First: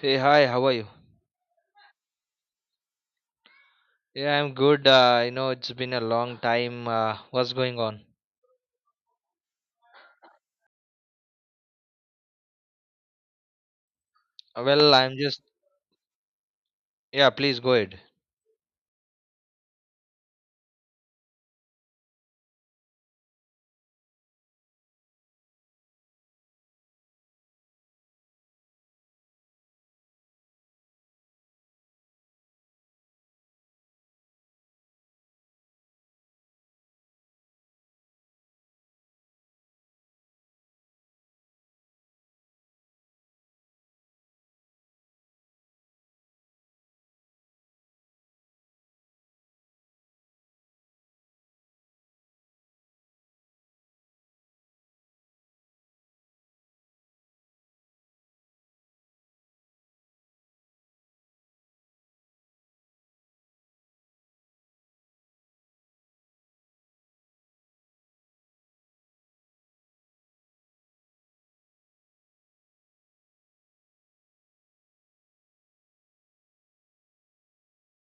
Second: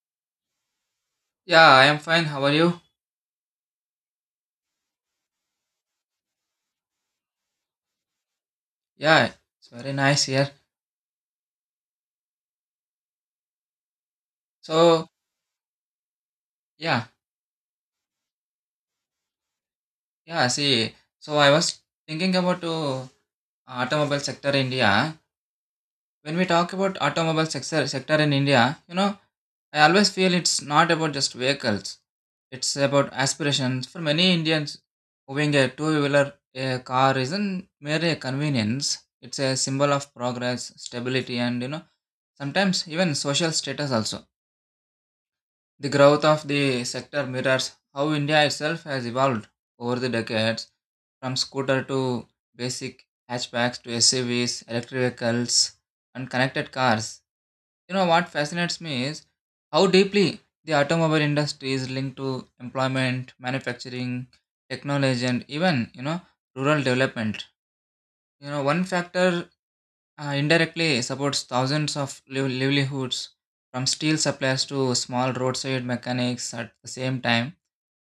Hey, hi, how are you? Yeah, I am fine. How are you? Yeah, I'm good. It's been a long time. What's going on? Yeah, it's very nice here. Well, So, I'm just, yeah, yeah, please go ahead. so I was thinking about automobile sector in India. When we talk about automobile sector in India, I always feel it's not about just vehicles. It's about aspirations. For many Indians, owning a two-wheeler a car isn't merely a convenience. It's a symbol of progress, stability, and sometimes even social status also. The growth of the sector mirrors how India itself has evolved over the decades, from scooter to basic hatchbacks to SUVs, electric vehicles, and connected cars. You know what fascinates me is how deeply the automobile industry is linked to employment, manufacturing, technology, and even rural development. You know one factor indirectly supports thousands of livelihoods from steel suppliers to small roadside mechanics. At the same time,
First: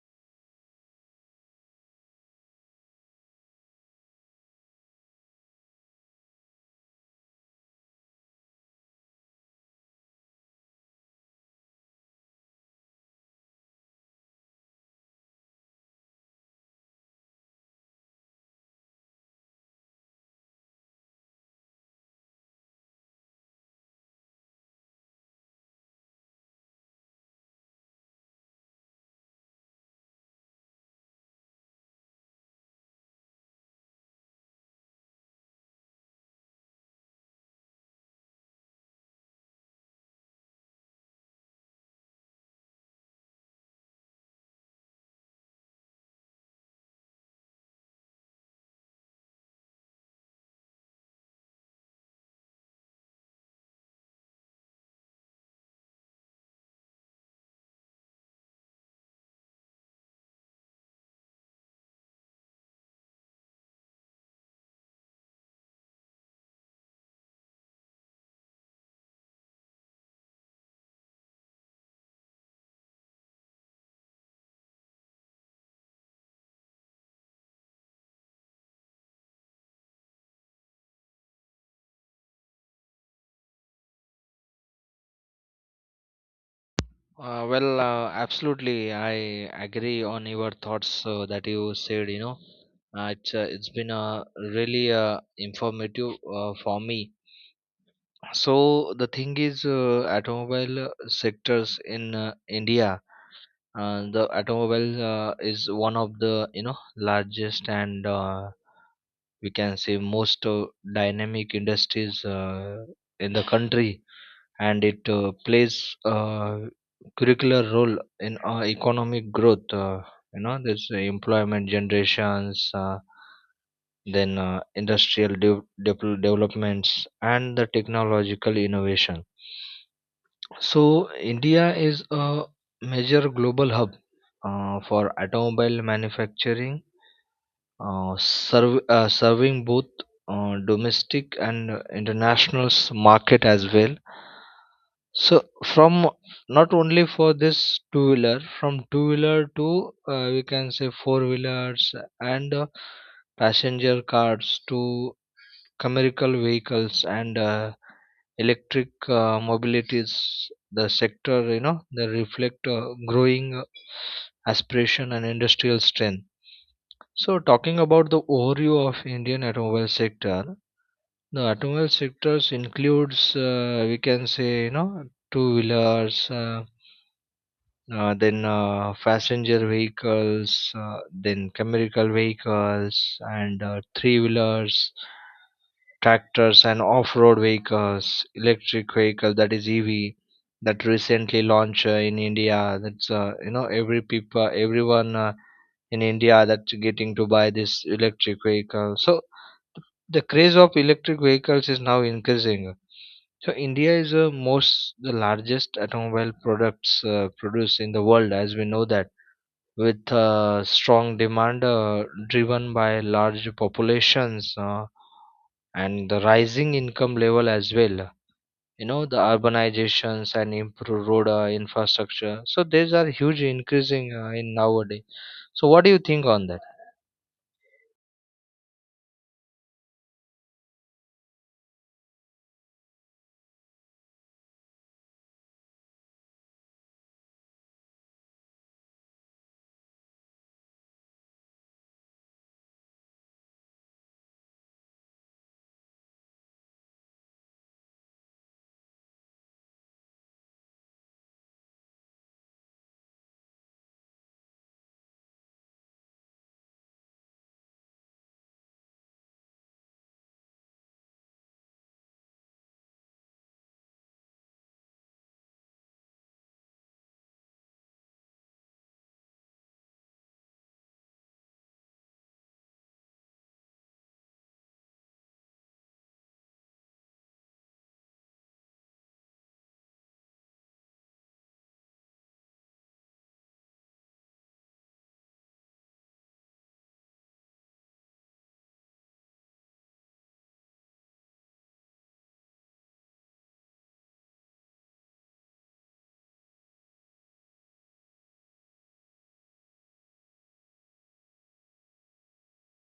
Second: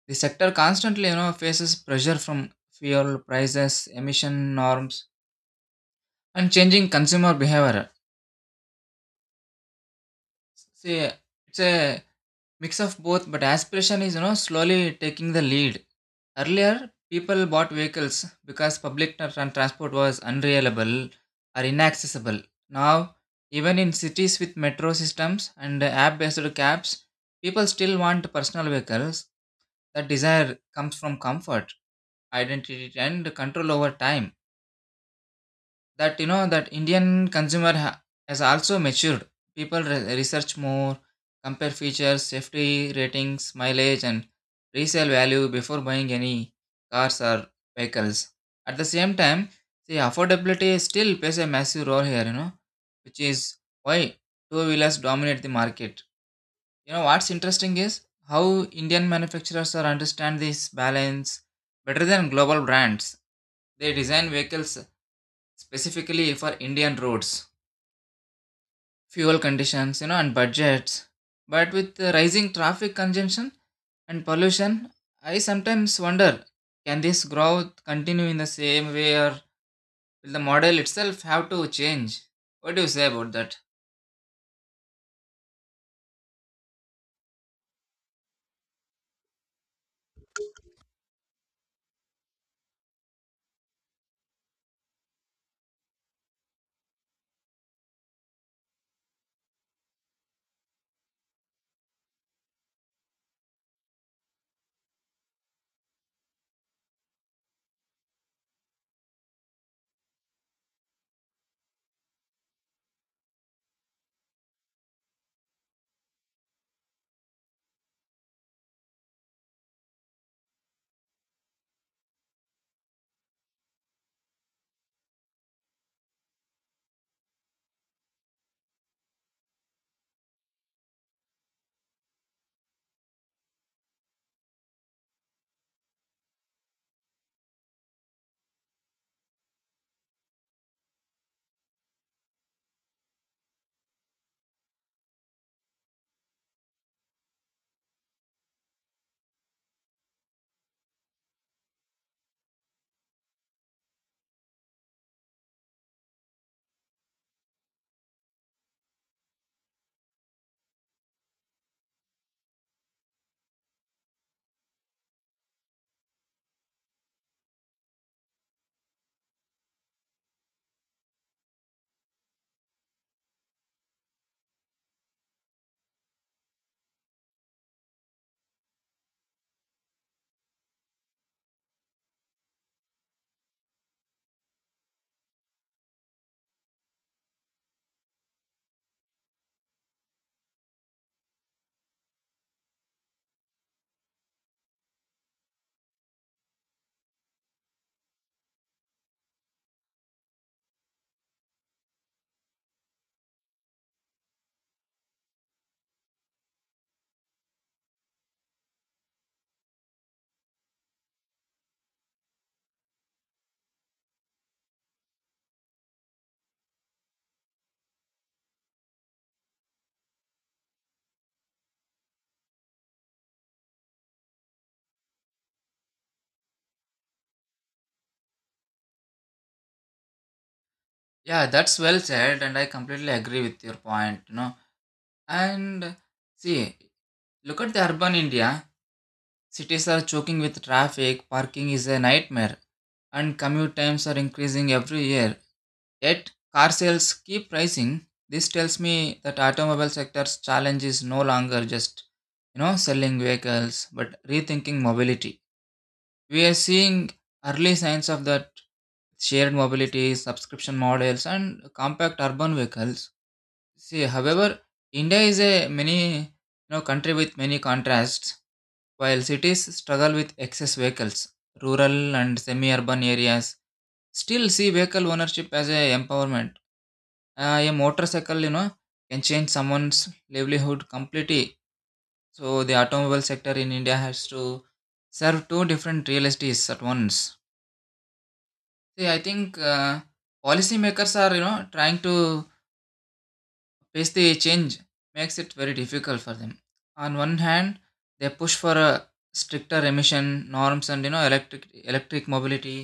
the sector constantly faces pressure from fuel prices, emission norms, and changing consumer behavior. See, it's a mix of both, but aspiration is slowly taking the lead. Earlier, people bought vehicles because public transport was unreliable or inaccessible. Now, even in cities with metro systems and app-based cabs, people still want personal vehicles. That desire comes from comfort, identity, and control over time. That you know that Indian consumer has also matured. People research more, compare features, safety ratings, mileage, and resale value before buying any cars or vehicles. At the same time, see, affordability still plays a massive role here, which is why two wheelers dominate the market. You know what's interesting is how Indian manufacturers are understand this balance better than global brands. They design vehicles specifically for Indian roads, fuel conditions, and budgets. But with the rising traffic congestion and pollution, I sometimes wonder, can this growth continue in the same way, or will the model itself have to change? What do you say about that? Well, absolutely, I agree on your thoughts that you said. It's been really informative for me. So the thing is, automobile sectors in India, the automobile is one of the largest, and we can say, most dynamic industries in the country, and it plays a curricular role in our economic growth. There's employment generations, then industrial developments and the technological innovation. So India is a major global hub for automobile manufacturing, serving both domestic and international market as well. So from, not only for this two wheeler, from two wheeler to, we can say, four wheelers, and passenger cars to commercial vehicles, and electric mobilities, the sector, they reflect growing aspiration and industrial strength. So, talking about the overview of Indian automobile sector, the automobile sectors includes, we can say, two wheelers, then passenger vehicles, then chemical vehicles, and three wheelers, tractors and off-road vehicles, electric vehicle, that is EV, that recently launched in India. That's every people, everyone, in India, that's getting to buy this electric vehicle. So the craze of electric vehicles is now increasing. So India is most the largest automobile products produced in the world, as we know that, with strong demand driven by large populations, and the rising income level as well. You know the urbanizations and improved road infrastructure. So these are huge increasing in nowadays. So what do you think on that? Yeah, that's well said, and I completely agree with your point. And see, look at the urban India. Cities are choking with traffic, parking is a nightmare, and commute times are increasing every year. Yet car sales keep rising. This tells me that automobile sector's challenge is no longer just selling vehicles but rethinking mobility. We are seeing early signs of that: shared mobility, subscription models, and compact urban vehicles. See, however, India is a many country with many contrasts. While cities struggle with excess vehicles, rural and semi-urban areas still see vehicle ownership as a empowerment. A motorcycle, can change someone's livelihood completely. So the automobile sector in India has to serve two different realities at once. See, I think policymakers are, trying to face the change makes it very difficult for them. On one hand, they push for a stricter emission norms and electric mobility.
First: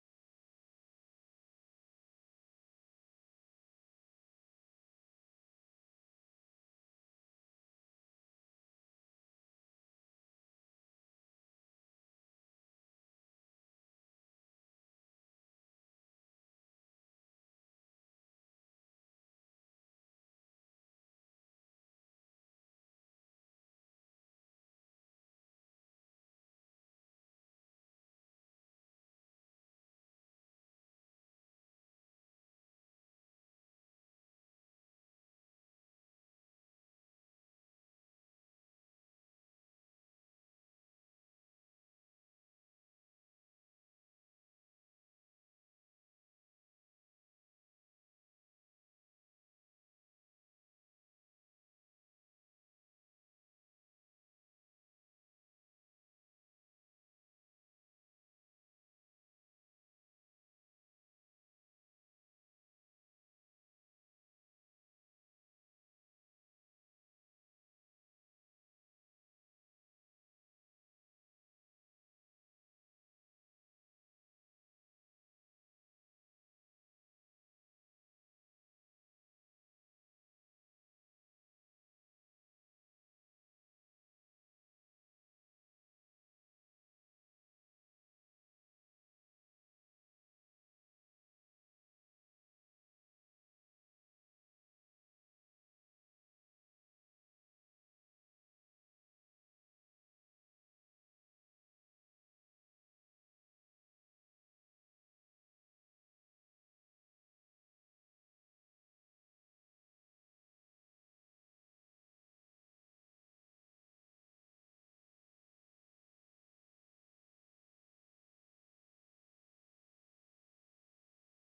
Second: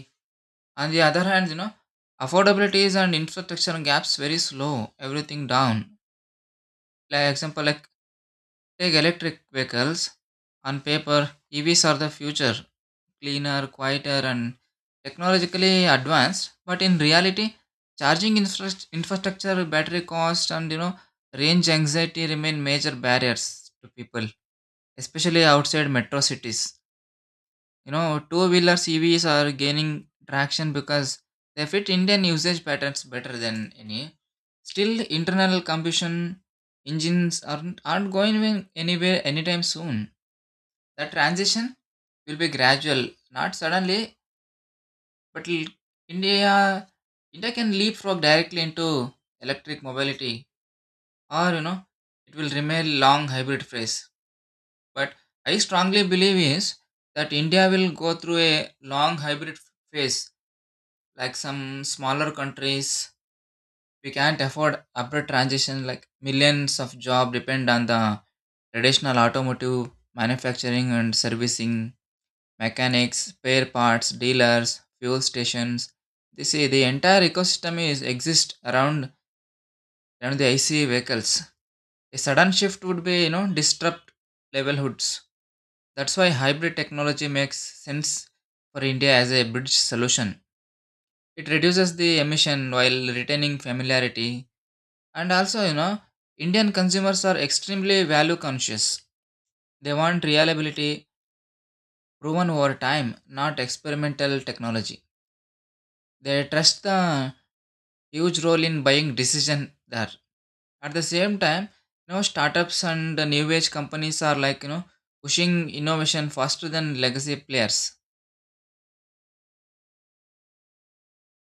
On the other hand, affordabilities and infrastructure gaps very slow everything down. Like example like Take electric vehicles. On paper, EVs are the future: cleaner, quieter, and technologically advanced. But in reality, charging infrastructure, battery cost, and range anxiety remain major barriers to people, especially outside metro cities. Two-wheelers EVs are gaining traction because they fit Indian usage patterns better than any. Still, internal combustion engines aren't going anywhere anytime soon. The transition will be gradual, not suddenly, but l- India India can leapfrog directly into electric mobility, or it will remain long hybrid phase. But I strongly believe is that India will go through a long hybrid phase, like some smaller countries. We can't afford abrupt transition. Like millions of job depend on the traditional automotive manufacturing and servicing, mechanics, spare parts dealers, fuel stations. They say the entire ecosystem is exist around the IC vehicles. A sudden shift would be disrupt livelihoods. That's why hybrid technology makes sense for India as a bridge solution. It reduces the emission while retaining familiarity. And also, Indian consumers are extremely value conscious. They want reliability proven over time, not experimental technology. They trust the huge role in buying decision there. At the same time, startups and the new age companies are like, pushing innovation faster than legacy players.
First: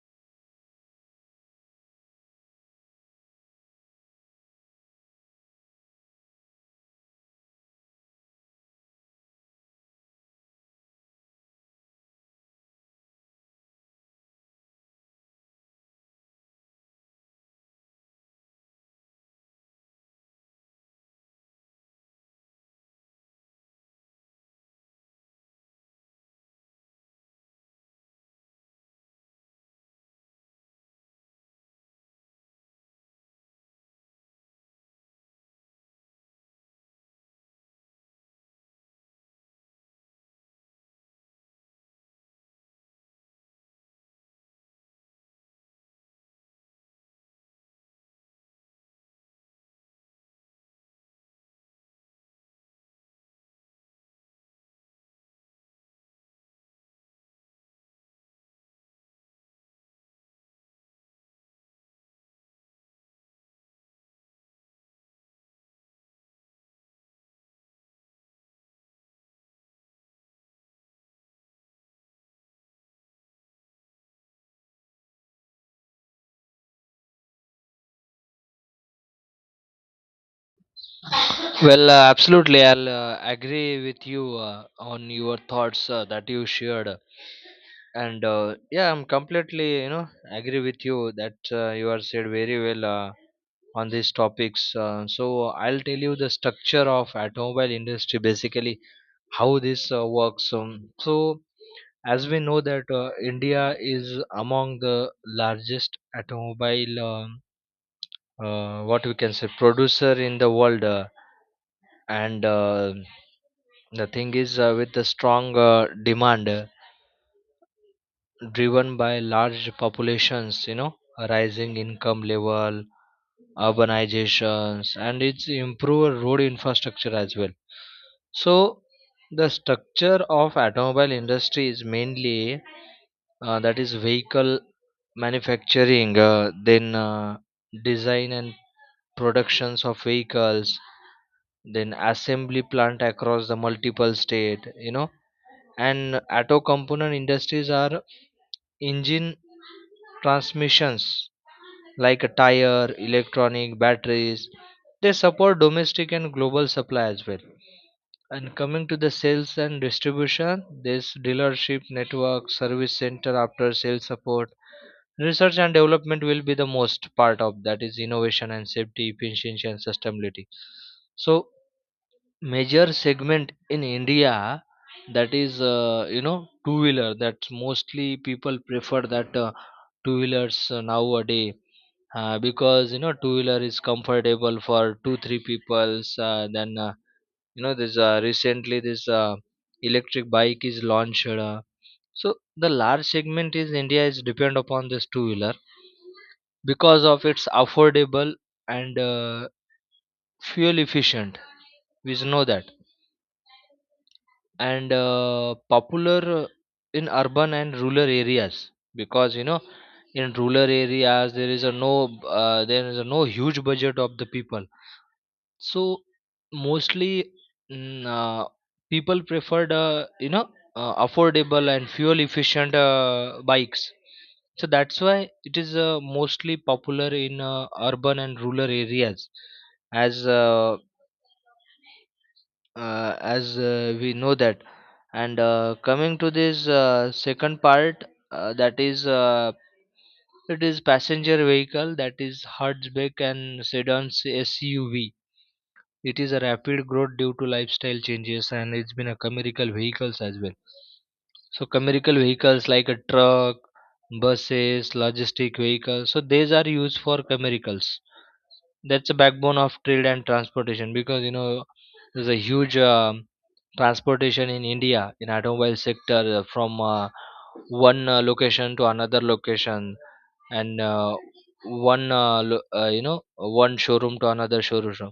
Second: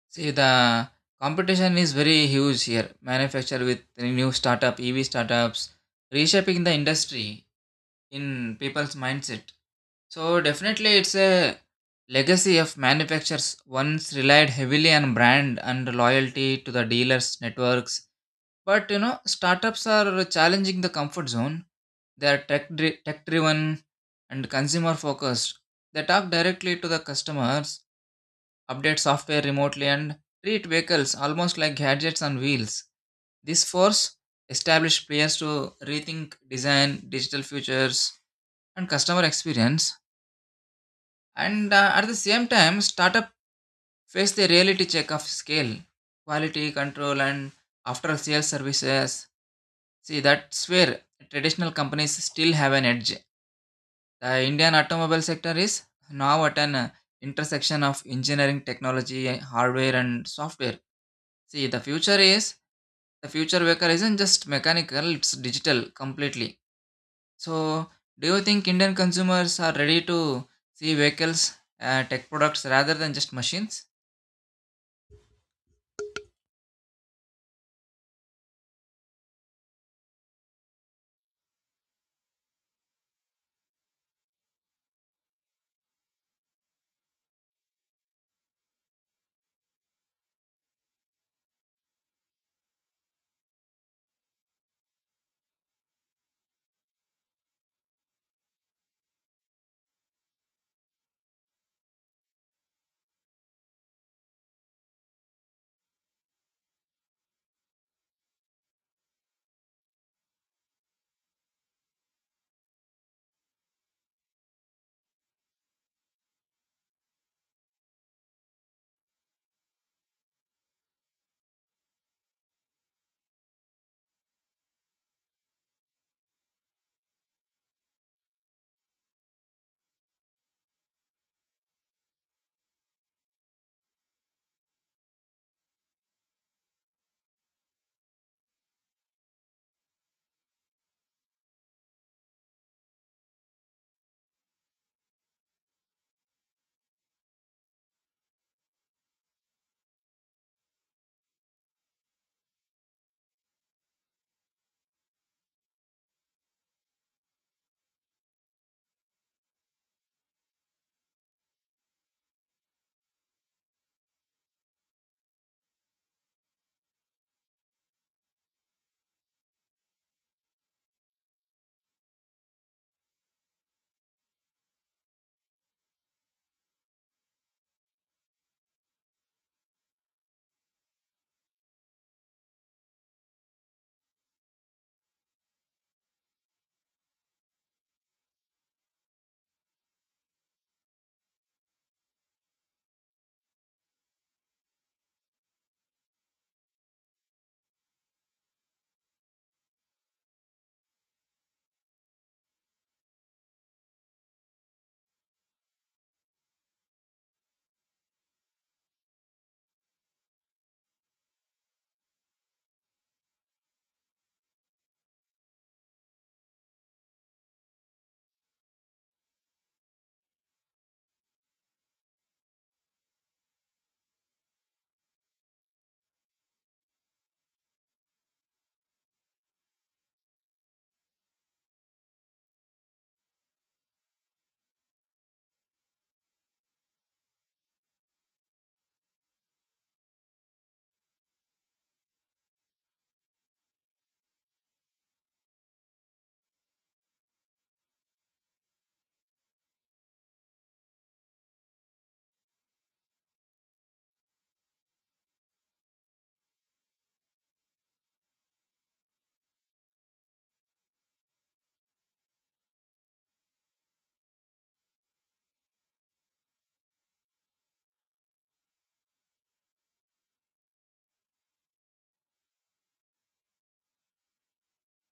See, the competition is very huge here. Manufacture with new startup, EV startups, reshaping the industry in people's mindset. So definitely it's a legacy of manufacturers once relied heavily on brand and loyalty to the dealers networks. But startups are challenging the comfort zone. They are tech driven and consumer focused. They talk directly to the customers, update software remotely, and treat vehicles almost like gadgets on wheels. This force established players to rethink design, digital features, and customer experience. And at the same time, startup face the reality check of scale, quality control, and after sales services. See, that's where traditional companies still have an edge. The Indian automobile sector is now at an intersection of engineering, technology, hardware, and software. See, the future vehicle isn't just mechanical; it's digital completely. So, do you think Indian consumers are ready to see vehicles, tech products rather than just machines? Well, absolutely. I'll agree with you on your thoughts that you shared. And yeah, I'm completely, agree with you that you are said very well on these topics. So I'll tell you the structure of automobile industry, basically how this works. So as we know that India is among the largest automobile, what we can say, producer in the world, and the thing is, with the strong demand driven by large populations, a rising income level, urbanizations, and its improved road infrastructure as well. So, the structure of automobile industry is mainly, that is, vehicle manufacturing, then design and productions of vehicles, then assembly plant across the multiple state, and auto component industries are engine, transmissions, like a tire, electronic batteries. They support domestic and global supply as well. And coming to the sales and distribution, this dealership network, service center, after sales support, research and development will be the most part of that, is innovation and safety, efficiency and sustainability. So major segment in India, that is, two wheeler, that's mostly people prefer that, two wheelers nowadays, because you know, two wheeler is comfortable for two three peoples, then, you know this recently this electric bike is launched, so the large segment is India is depend upon this two wheeler, because of its affordable and fuel efficient, we know that, and popular in urban and rural areas, because you know, in rural areas there is a no, there is a no huge budget of the people. So mostly, mm, uh, people preferred, affordable and fuel efficient bikes. So that's why it is mostly popular in urban and rural areas, as uh, as we know that. And coming to this second part, that is, it is passenger vehicle, that is hatchback and sedans, SUV. It is a rapid growth due to lifestyle changes, and it's been a commercial vehicles as well. So commercial vehicles like a truck, buses, logistic vehicles, so these are used for commercials, that's the backbone of trade and transportation, because you know, there's a huge transportation in India in automobile sector from one location to another location, and one lo- you know one showroom to another showroom.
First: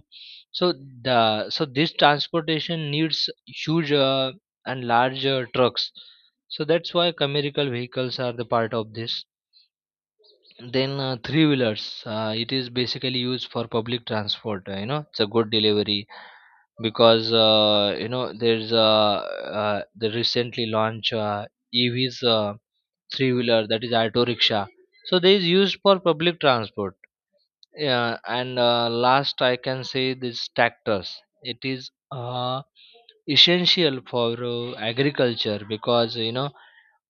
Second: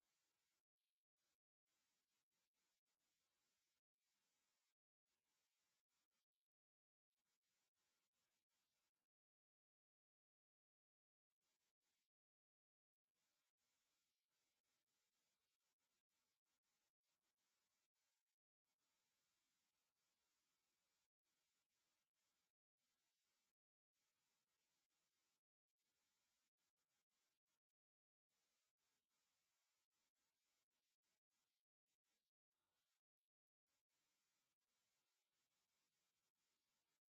So the so this transportation needs huge and large trucks. So that's why commercial vehicles are the part of this. Then three wheelers, it is basically used for public transport. You know, it's a good delivery, because the recently launched EVs, three wheeler, that is auto rickshaw. So they is used for public transport. Yeah, and last I can say this tractors, it is essential for agriculture, because you know,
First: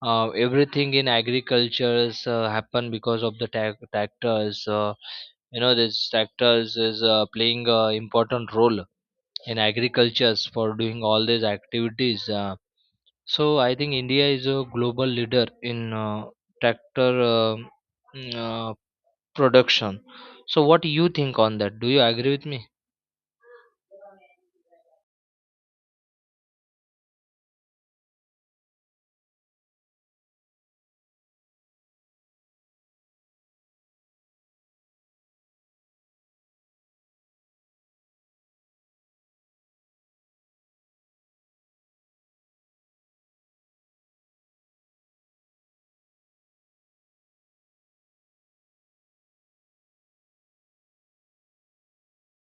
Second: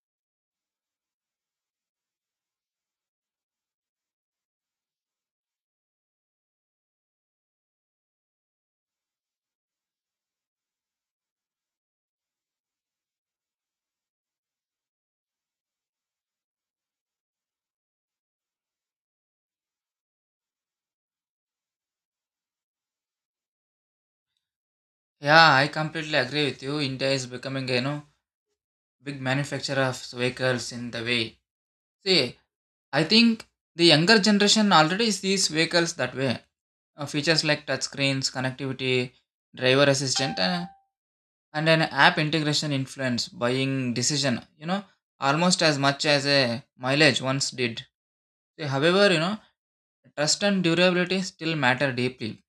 everything in agriculture is happen because of the tac tractors you know, this tractors is playing a important role in agricultures for doing all these activities, so I think India is a global leader in tractor mm, uh, production. So what do you think on that? Do you agree with me? Yeah, I completely agree with you. India is becoming, a big manufacturer of vehicles in the way. See, I think the younger generation already sees vehicles that way. Features like touch screens, connectivity, driver assistant, and an app integration influence buying decision. Almost as much as a mileage once did. See, however, trust and durability still matter deeply.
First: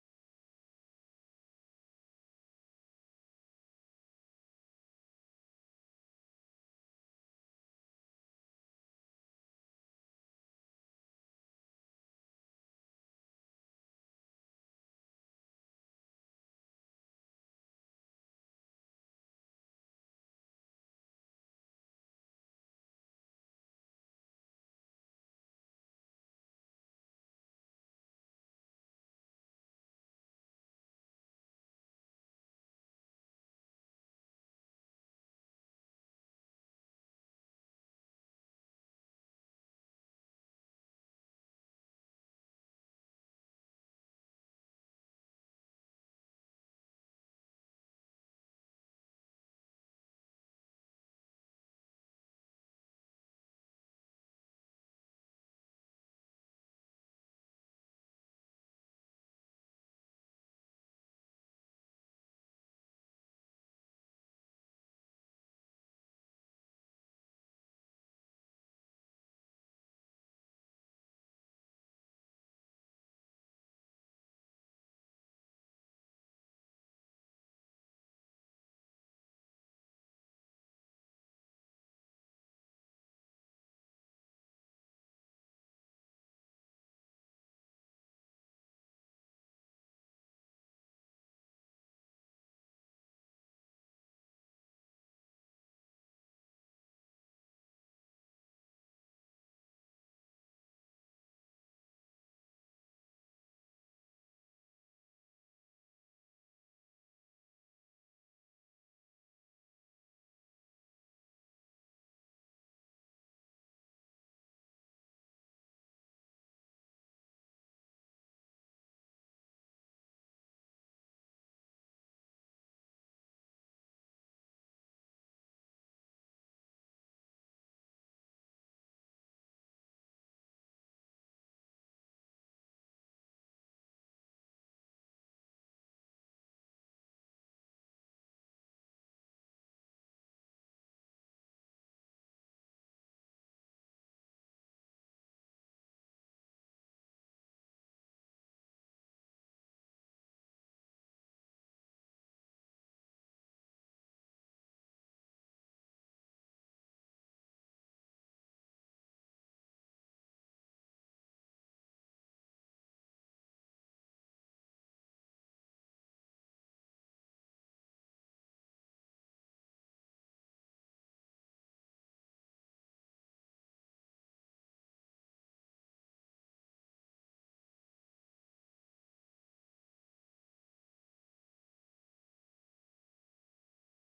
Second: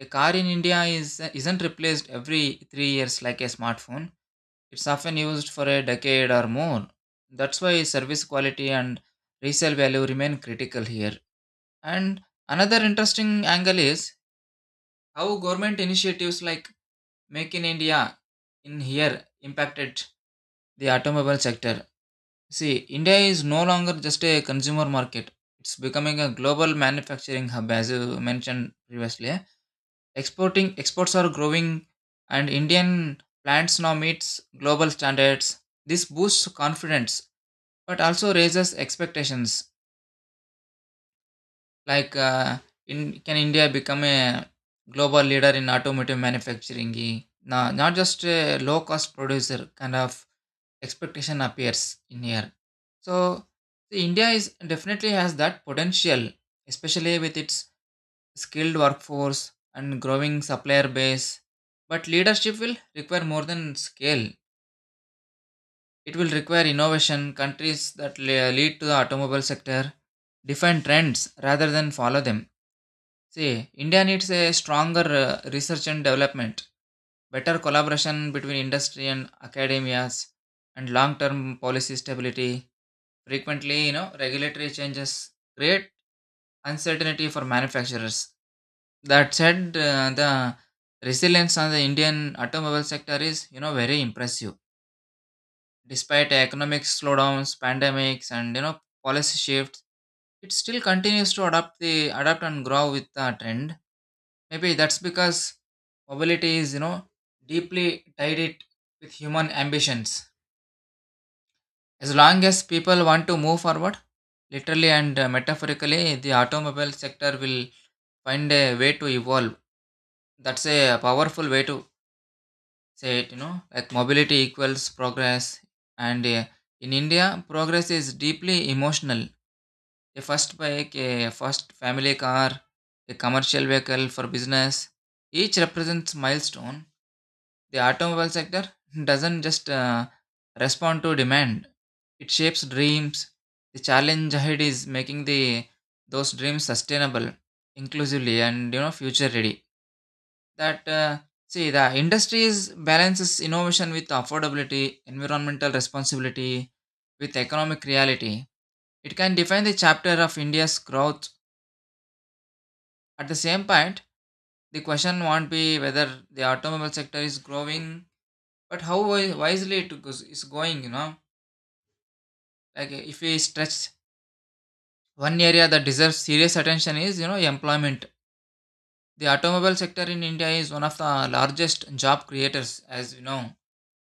A car in India is isn't replaced every 3 years like a smartphone. It's often used for a decade or more. That's why service quality and resale value remain critical here. And another interesting angle is how government initiatives like Make in India in here impacted the automobile sector. See, India is no longer just a consumer market. It's becoming a global manufacturing hub, as you mentioned previously. Exporting exports are growing and Indian plants now meets global standards. This boosts confidence but also raises expectations. Like in, can India become a global leader in automotive manufacturing, no, not just a low cost producer kind of expectation appears in here. So the India is definitely has that potential, especially with its skilled workforce and growing supplier base. But leadership will require more than scale. It will require innovation. Countries that lead to the automobile sector define trends rather than follow them. See, India needs a stronger research and development, better collaboration between industry and academias, and long-term policy stability. Frequently, regulatory changes create uncertainty for manufacturers. That said, the resilience on the Indian automobile sector is, very impressive. Despite economic slowdowns, pandemics, and policy shifts, it still continues to adapt and grow with the trend. Maybe that's because mobility is deeply tied it with human ambitions. As long as people want to move forward, literally and metaphorically, the automobile sector will find a way to evolve. That's a powerful way to say it. Like mobility equals progress, and in India, progress is deeply emotional. A first bike, a first family car, a commercial vehicle for business. Each represents milestone. The automobile sector doesn't just respond to demand; it shapes dreams. The challenge ahead is making the those dreams sustainable, inclusively, and future ready. That see, the industries balances innovation with affordability, environmental responsibility, with economic reality. It can define the chapter of India's growth. At the same point, the question won't be whether the automobile sector is growing, but how wisely it goes, is going. Like if we stretch, one area that deserves serious attention is, employment. The automobile sector in India is one of the largest job creators, as you know,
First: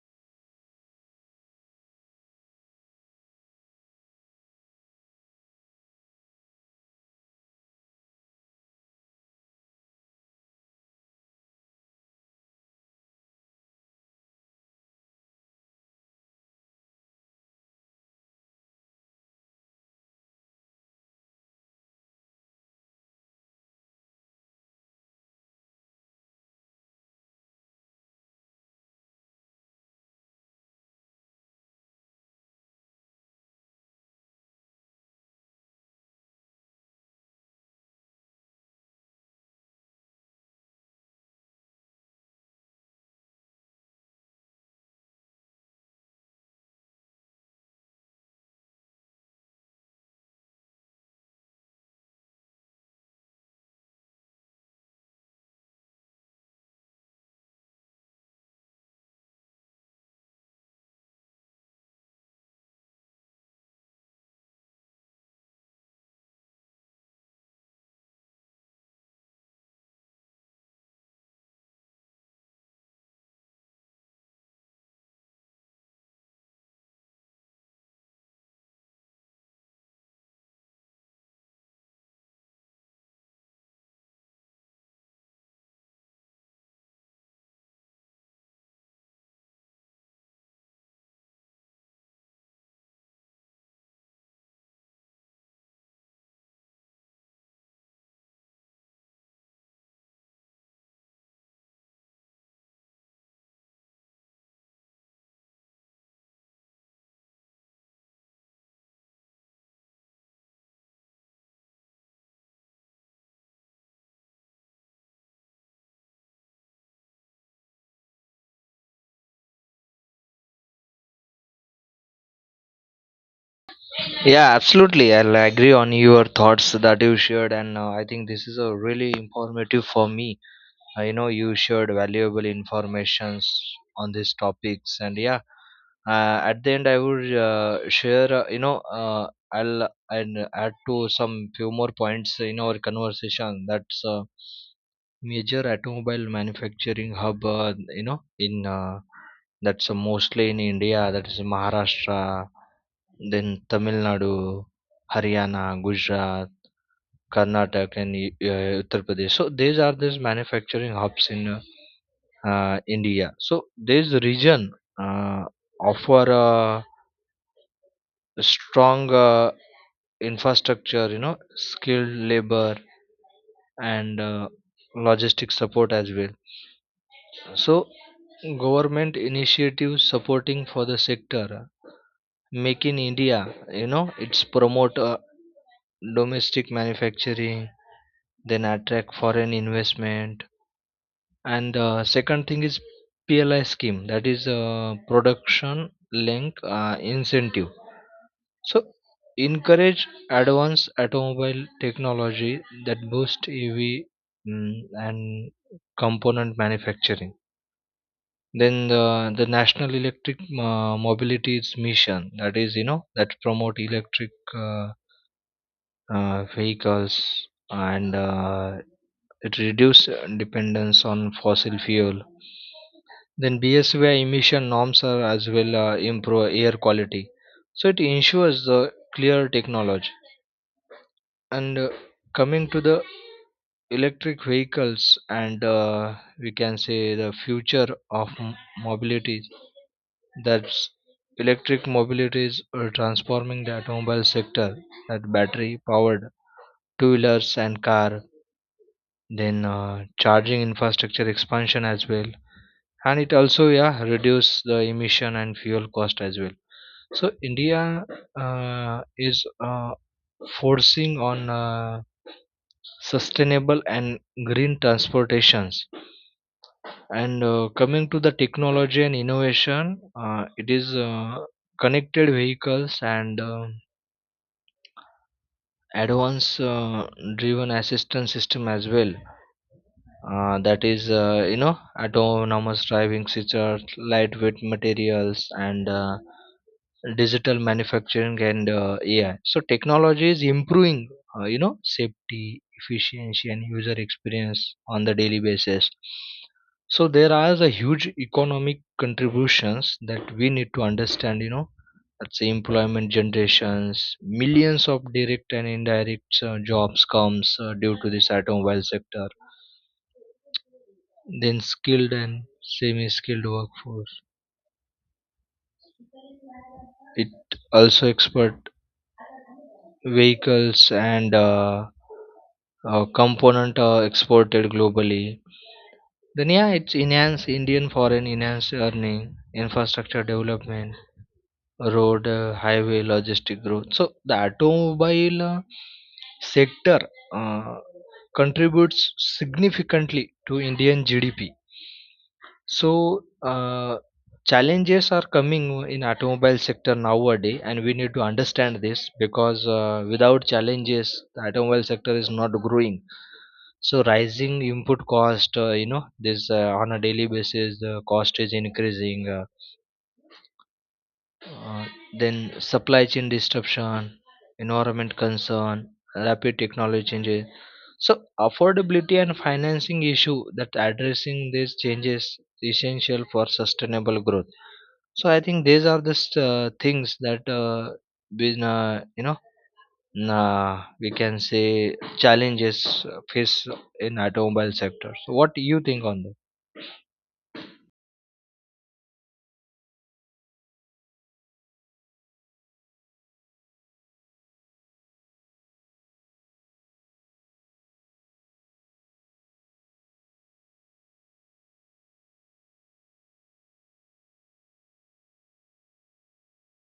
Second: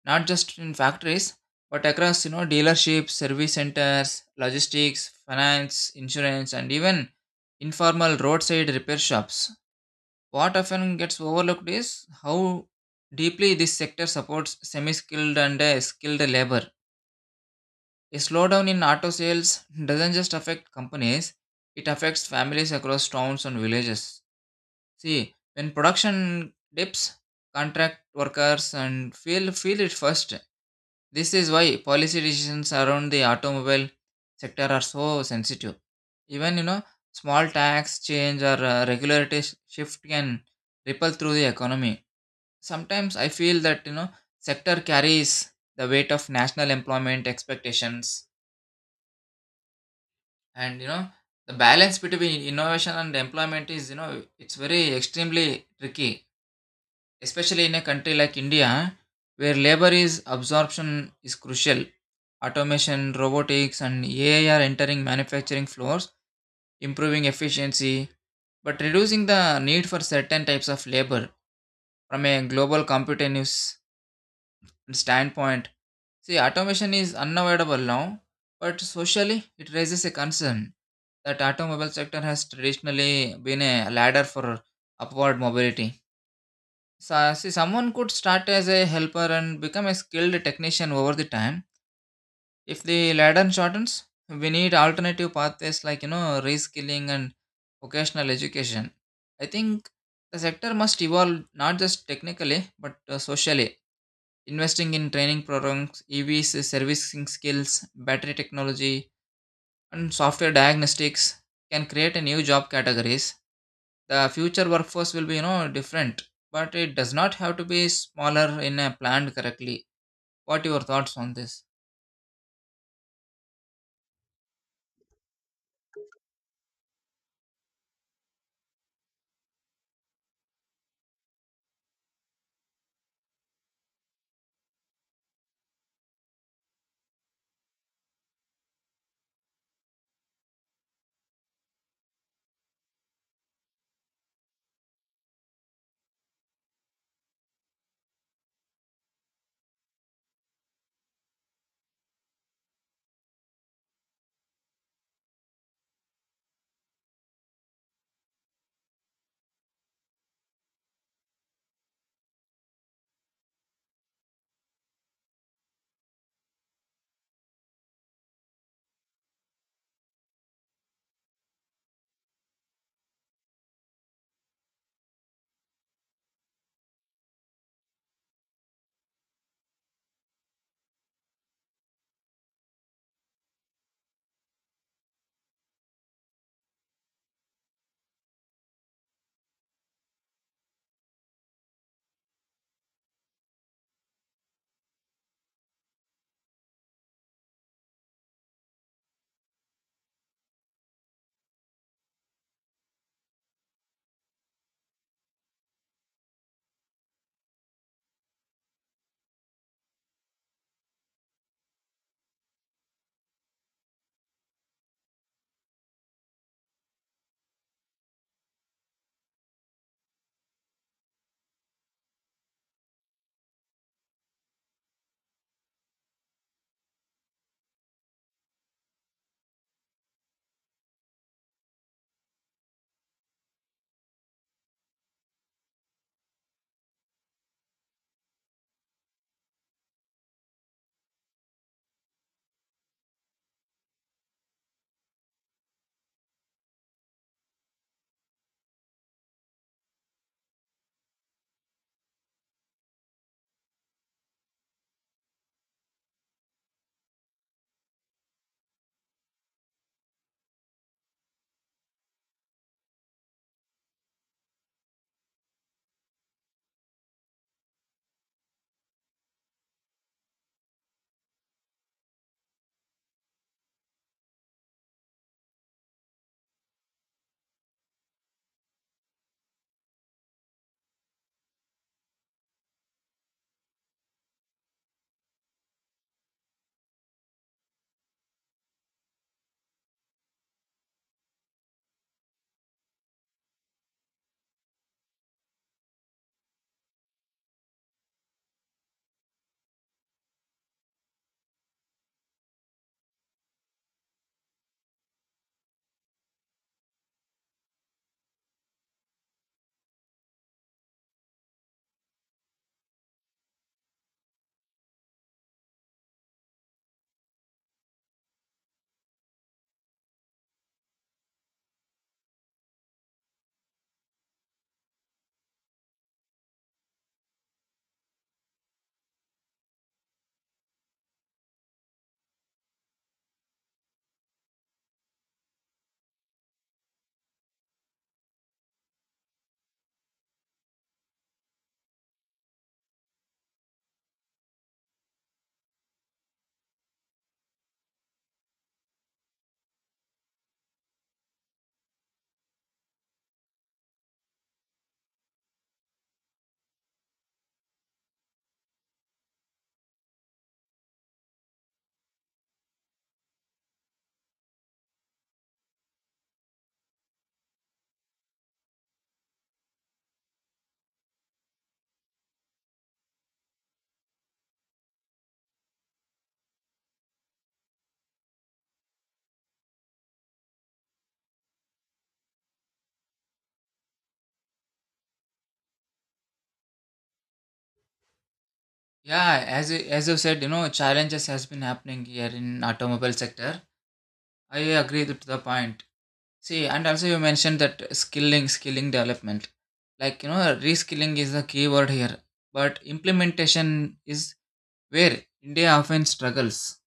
not just in factories, but across, dealerships, service centers, logistics, finance, insurance, and even informal roadside repair shops. What often gets overlooked is how deeply this sector supports semi skilled and skilled labor. A slowdown in auto sales doesn't just affect companies, it affects families across towns and villages. See, when production dips, contract workers and feel it first. This is why policy decisions around the automobile sector are so sensitive. Even, small tax change or regulatory shift can ripple through the economy. Sometimes I feel that sector carries the weight of national employment expectations, and the balance between innovation and employment is it's very extremely tricky, especially in a country like India where labor is absorption is crucial. Automation, robotics, and AI are entering manufacturing floors, improving efficiency, but reducing the need for certain types of labor from a global competitiveness standpoint. See, automation is unavoidable now, but socially it raises a concern that automobile sector has traditionally been a ladder for upward mobility. So, see, someone could start as a helper and become a skilled technician over the time. If the ladder shortens, we need alternative pathways like you know reskilling and vocational education. I think the sector must evolve not just technically but socially. Investing in training programs, EVs, servicing skills, battery technology, and software diagnostics can create a new job categories. The future workforce will be, you know, different, but it does not have to be smaller in a planned correctly. What your thoughts on this? Yeah, absolutely. I'll agree on your thoughts that you shared, and I think this is a really informative for me. You shared valuable informations on these topics, and yeah, at the end, I would share. I'll and add to some few more points in our conversation. That's major automobile manufacturing hub you know in that's mostly in India, that is Maharashtra, then Tamil Nadu, Haryana, Gujarat, Karnataka, and Uttar Pradesh. So these are these manufacturing hubs in India. So this region uh, offer a strong uh, infrastructure, you know, skilled labor, and logistic support as well. So government initiatives supporting for the sector: Make in India, you know, it's promote domestic manufacturing, then attract foreign investment. And second thing is PLI scheme, that is production link incentive. So encourage advanced automobile technology, that boost EV mm, and component manufacturing. Then the National Electric Mobility's mission, that is, you know, that promote electric vehicles, and it reduce dependence on fossil fuel. Then BSVI emission norms are as well improve air quality. So it ensures the clear technology. And coming to the electric vehicles, and we can say the future of mobility, that electric mobility is transforming the automobile sector, that battery powered two wheelers and car, then charging infrastructure expansion as well, and it also, yeah, reduce the emission and fuel cost as well. So India is forcing on sustainable and green transportations. And coming to the technology and innovation, it is connected vehicles, and advanced driven assistance system as well, that is, you know, autonomous driving features, lightweight materials, and digital manufacturing, and AI. So technology is improving, you know, safety, efficiency, and user experience on the daily basis. So there are the huge economic contributions that we need to understand, you know. Let's say employment generations, millions of direct and indirect jobs comes due to this automobile sector. Then skilled and semi skilled workforce. It also expert vehicles and component exported globally. Then yeah, it's enhanced Indian foreign enhanced earning, infrastructure development, road, highway, logistic growth. So the automobile sector uh, contributes significantly to Indian GDP. So, challenges are coming in automobile sector nowadays, and we need to understand this, because without challenges, the automobile sector is not growing. So, rising input cost, you know, this on a daily basis, the cost is increasing. Uh, then supply chain disruption, environment concern, rapid technology changes. So, affordability and financing issue, that addressing these changes essential for sustainable growth. So I think these are just things that been, we can say, challenges face in automobile sector. So what do you think on that? Yeah, as you said, you know, challenges has been happening here in automobile sector. I agree to the point. See, and also you mentioned that skilling development. Like, you know, reskilling is the key word here. But implementation is where India often struggles.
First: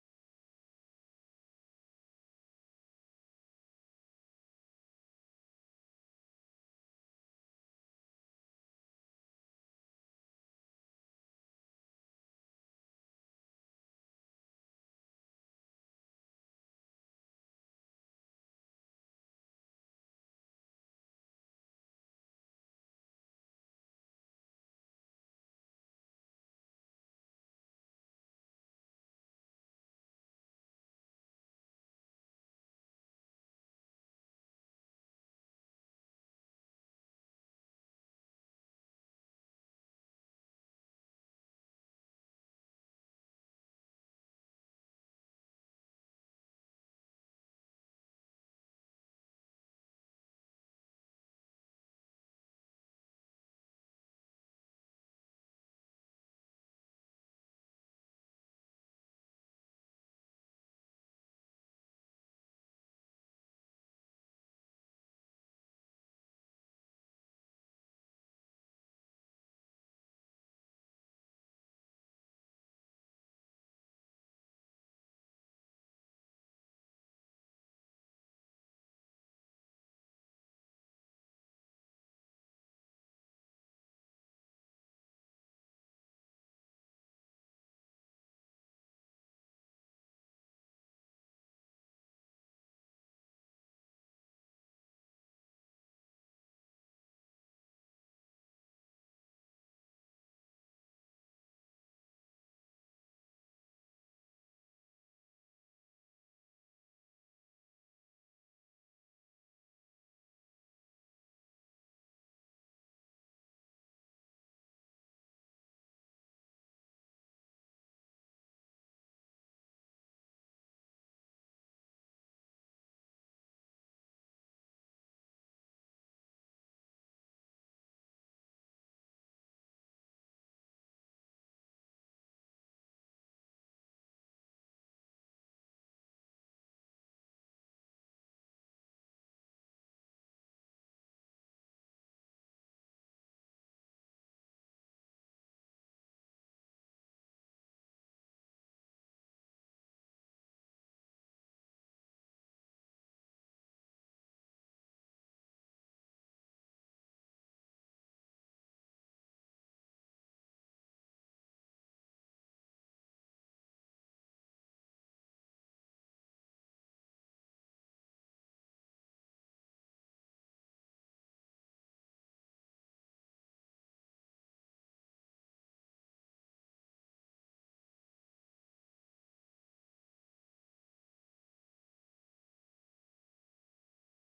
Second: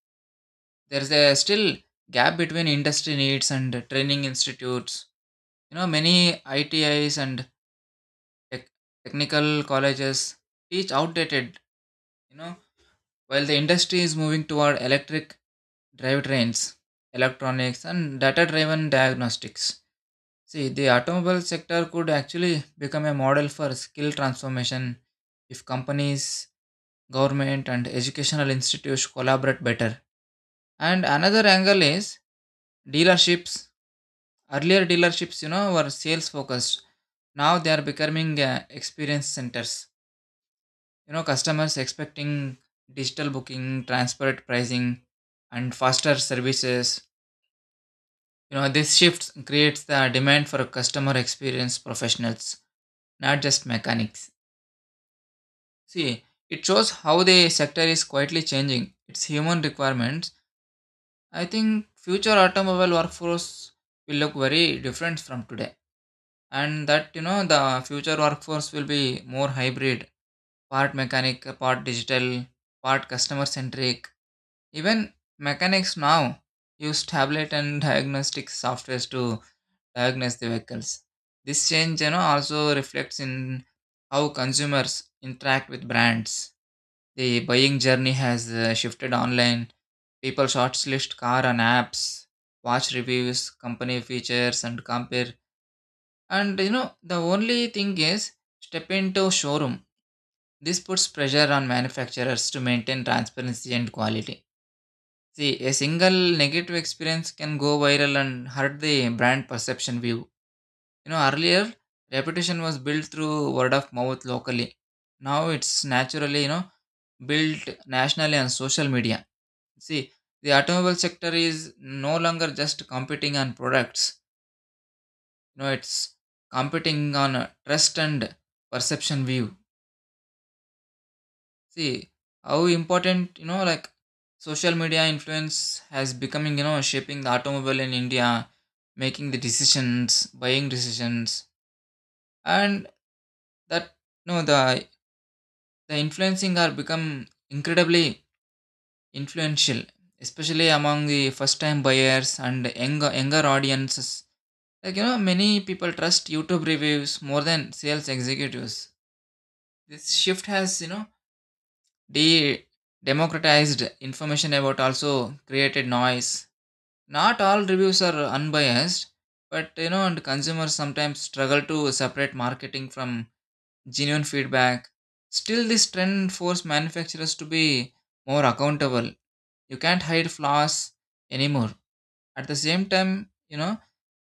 There's a still gap between industry needs and training institutes. You know, many ITIs and tech, technical colleges teach outdated, you know, while the industry is moving toward electric drivetrains, electronics, and data driven diagnostics. See, the automobile sector could actually become a model for skill transformation if companies, government, and educational institutes collaborate better. And another angle is dealerships. Earlier, dealerships, you know, were sales focused. Now they are becoming experience centers. You know, customers expecting digital booking, transparent pricing, and faster services. You know, this shift creates the demand for customer experience professionals, not just mechanics. See, it shows how the sector is quietly changing its human requirements. I think future automobile workforce will look very different from today. And that, you know, the future workforce will be more hybrid, part mechanic, part digital, part customer centric. Even mechanics now use tablet and diagnostic softwares to diagnose the vehicles. This change, you know, also reflects in how consumers interact with brands the buying journey has shifted online. People shortlist car on apps, watch reviews, company features, and compare. And you know, the only thing is step into showroom. This puts pressure on manufacturers to maintain transparency and quality. See, a single negative experience can go viral and hurt the brand perception view. You know, earlier reputation was built through word of mouth locally. Now it's naturally, you know, built nationally on social media. See, the automobile sector is no longer just competing on products. No, it's competing on a trust and perception view. See how important you know like social media influence has becoming you know shaping the automobile in India, making the decisions, buying decisions, and that no the influencing are become incredibly influential, especially among the first time buyers and younger audiences. Like, you know, many people trust YouTube reviews more than sales executives. This shift has, you know, de democratized information about also created noise. Not all reviews are unbiased, but you know, and consumers sometimes struggle to separate marketing from genuine feedback. Still, this trend forced manufacturers to be more accountable. You can't hide flaws anymore. At the same time, you know,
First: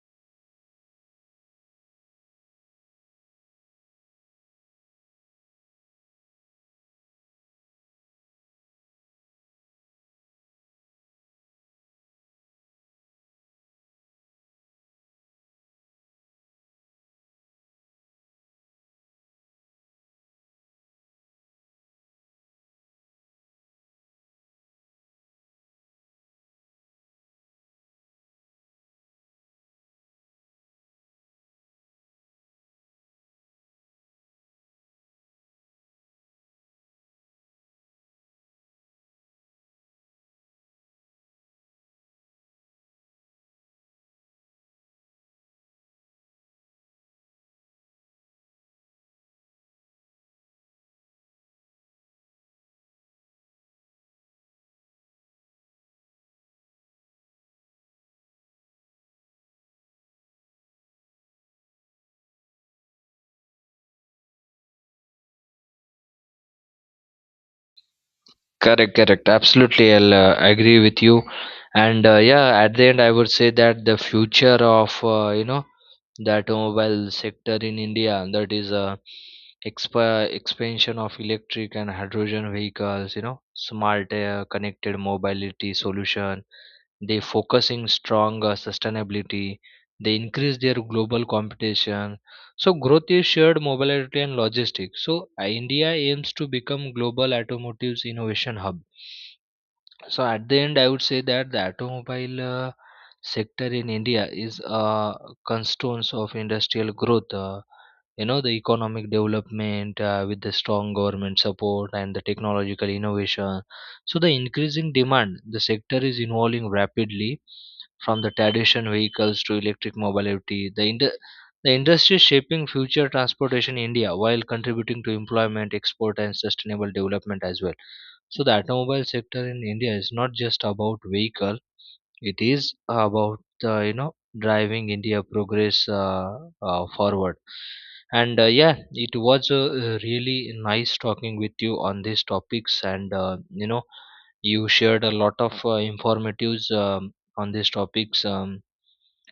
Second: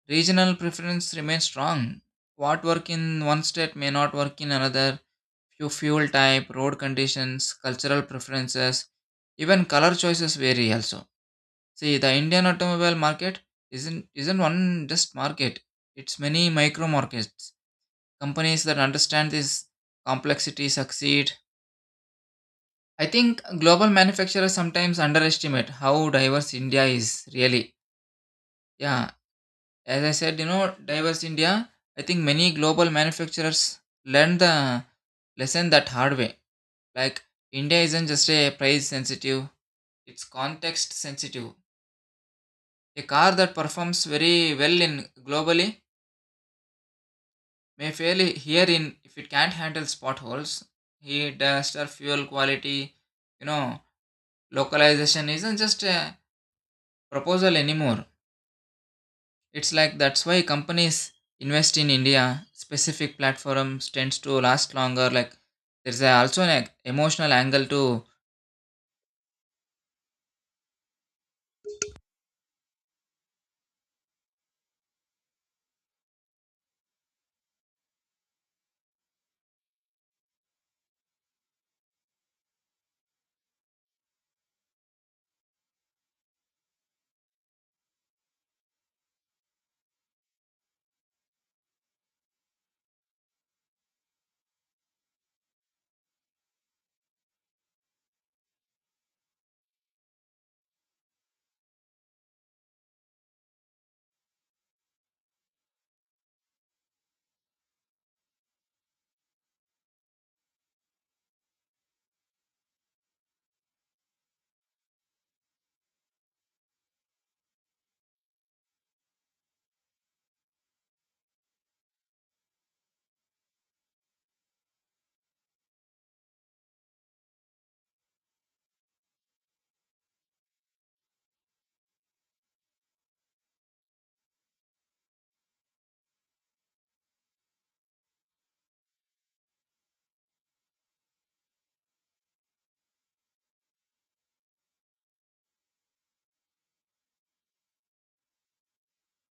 regional preference remains strong. What work in one state may not work in another. Few fuel type, road conditions, cultural preferences, even color choices vary also. See, the Indian automobile market isn't one just market. It's many micro markets. Companies that understand this complexity succeed. I think global manufacturers sometimes underestimate how diverse India is really. Yeah, as I said, you know, diverse India, I think many global manufacturers learn the lesson that hard way. Like India isn't just a price sensitive, it's context sensitive. A car that performs very well in globally may fail here in if it can't handle potholes, heat, dust, or fuel quality. You know, localization isn't just a proposal anymore. It's like that's why companies invest in India. Specific platforms tends to last longer. Like there's a, also an emotional angle to. Correct, correct. Absolutely, I'll agree with you. And yeah, at the end, I would say that the future of, the automobile sector in India, that is a expansion of electric and hydrogen vehicles, you know, smart connected mobility solution. They focusing strong sustainability, they increase their global competition. So growth is shared mobility and logistics. So India aims to become global automotive innovation hub. So at the end, I would say that the automobile sector in India is a cornerstone of industrial growth. You know, the economic development with the strong government support and the technological innovation. So the increasing demand, the sector is evolving rapidly from the traditional vehicles to electric mobility. The industry is shaping future transportation in India, while contributing to employment, export, and sustainable development as well. So the automobile sector in India is not just about vehicle; it is about, driving India progress forward. And yeah, it was really nice talking with you on these topics, and you know, you shared a lot of informatives on these topics.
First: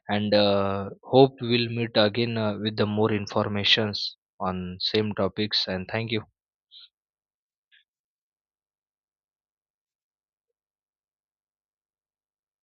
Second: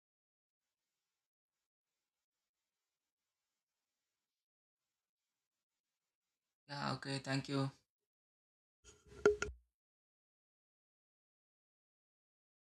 And hope we'll meet again with the more informations on same topics. And thank you. Yeah. Okay. Thank you.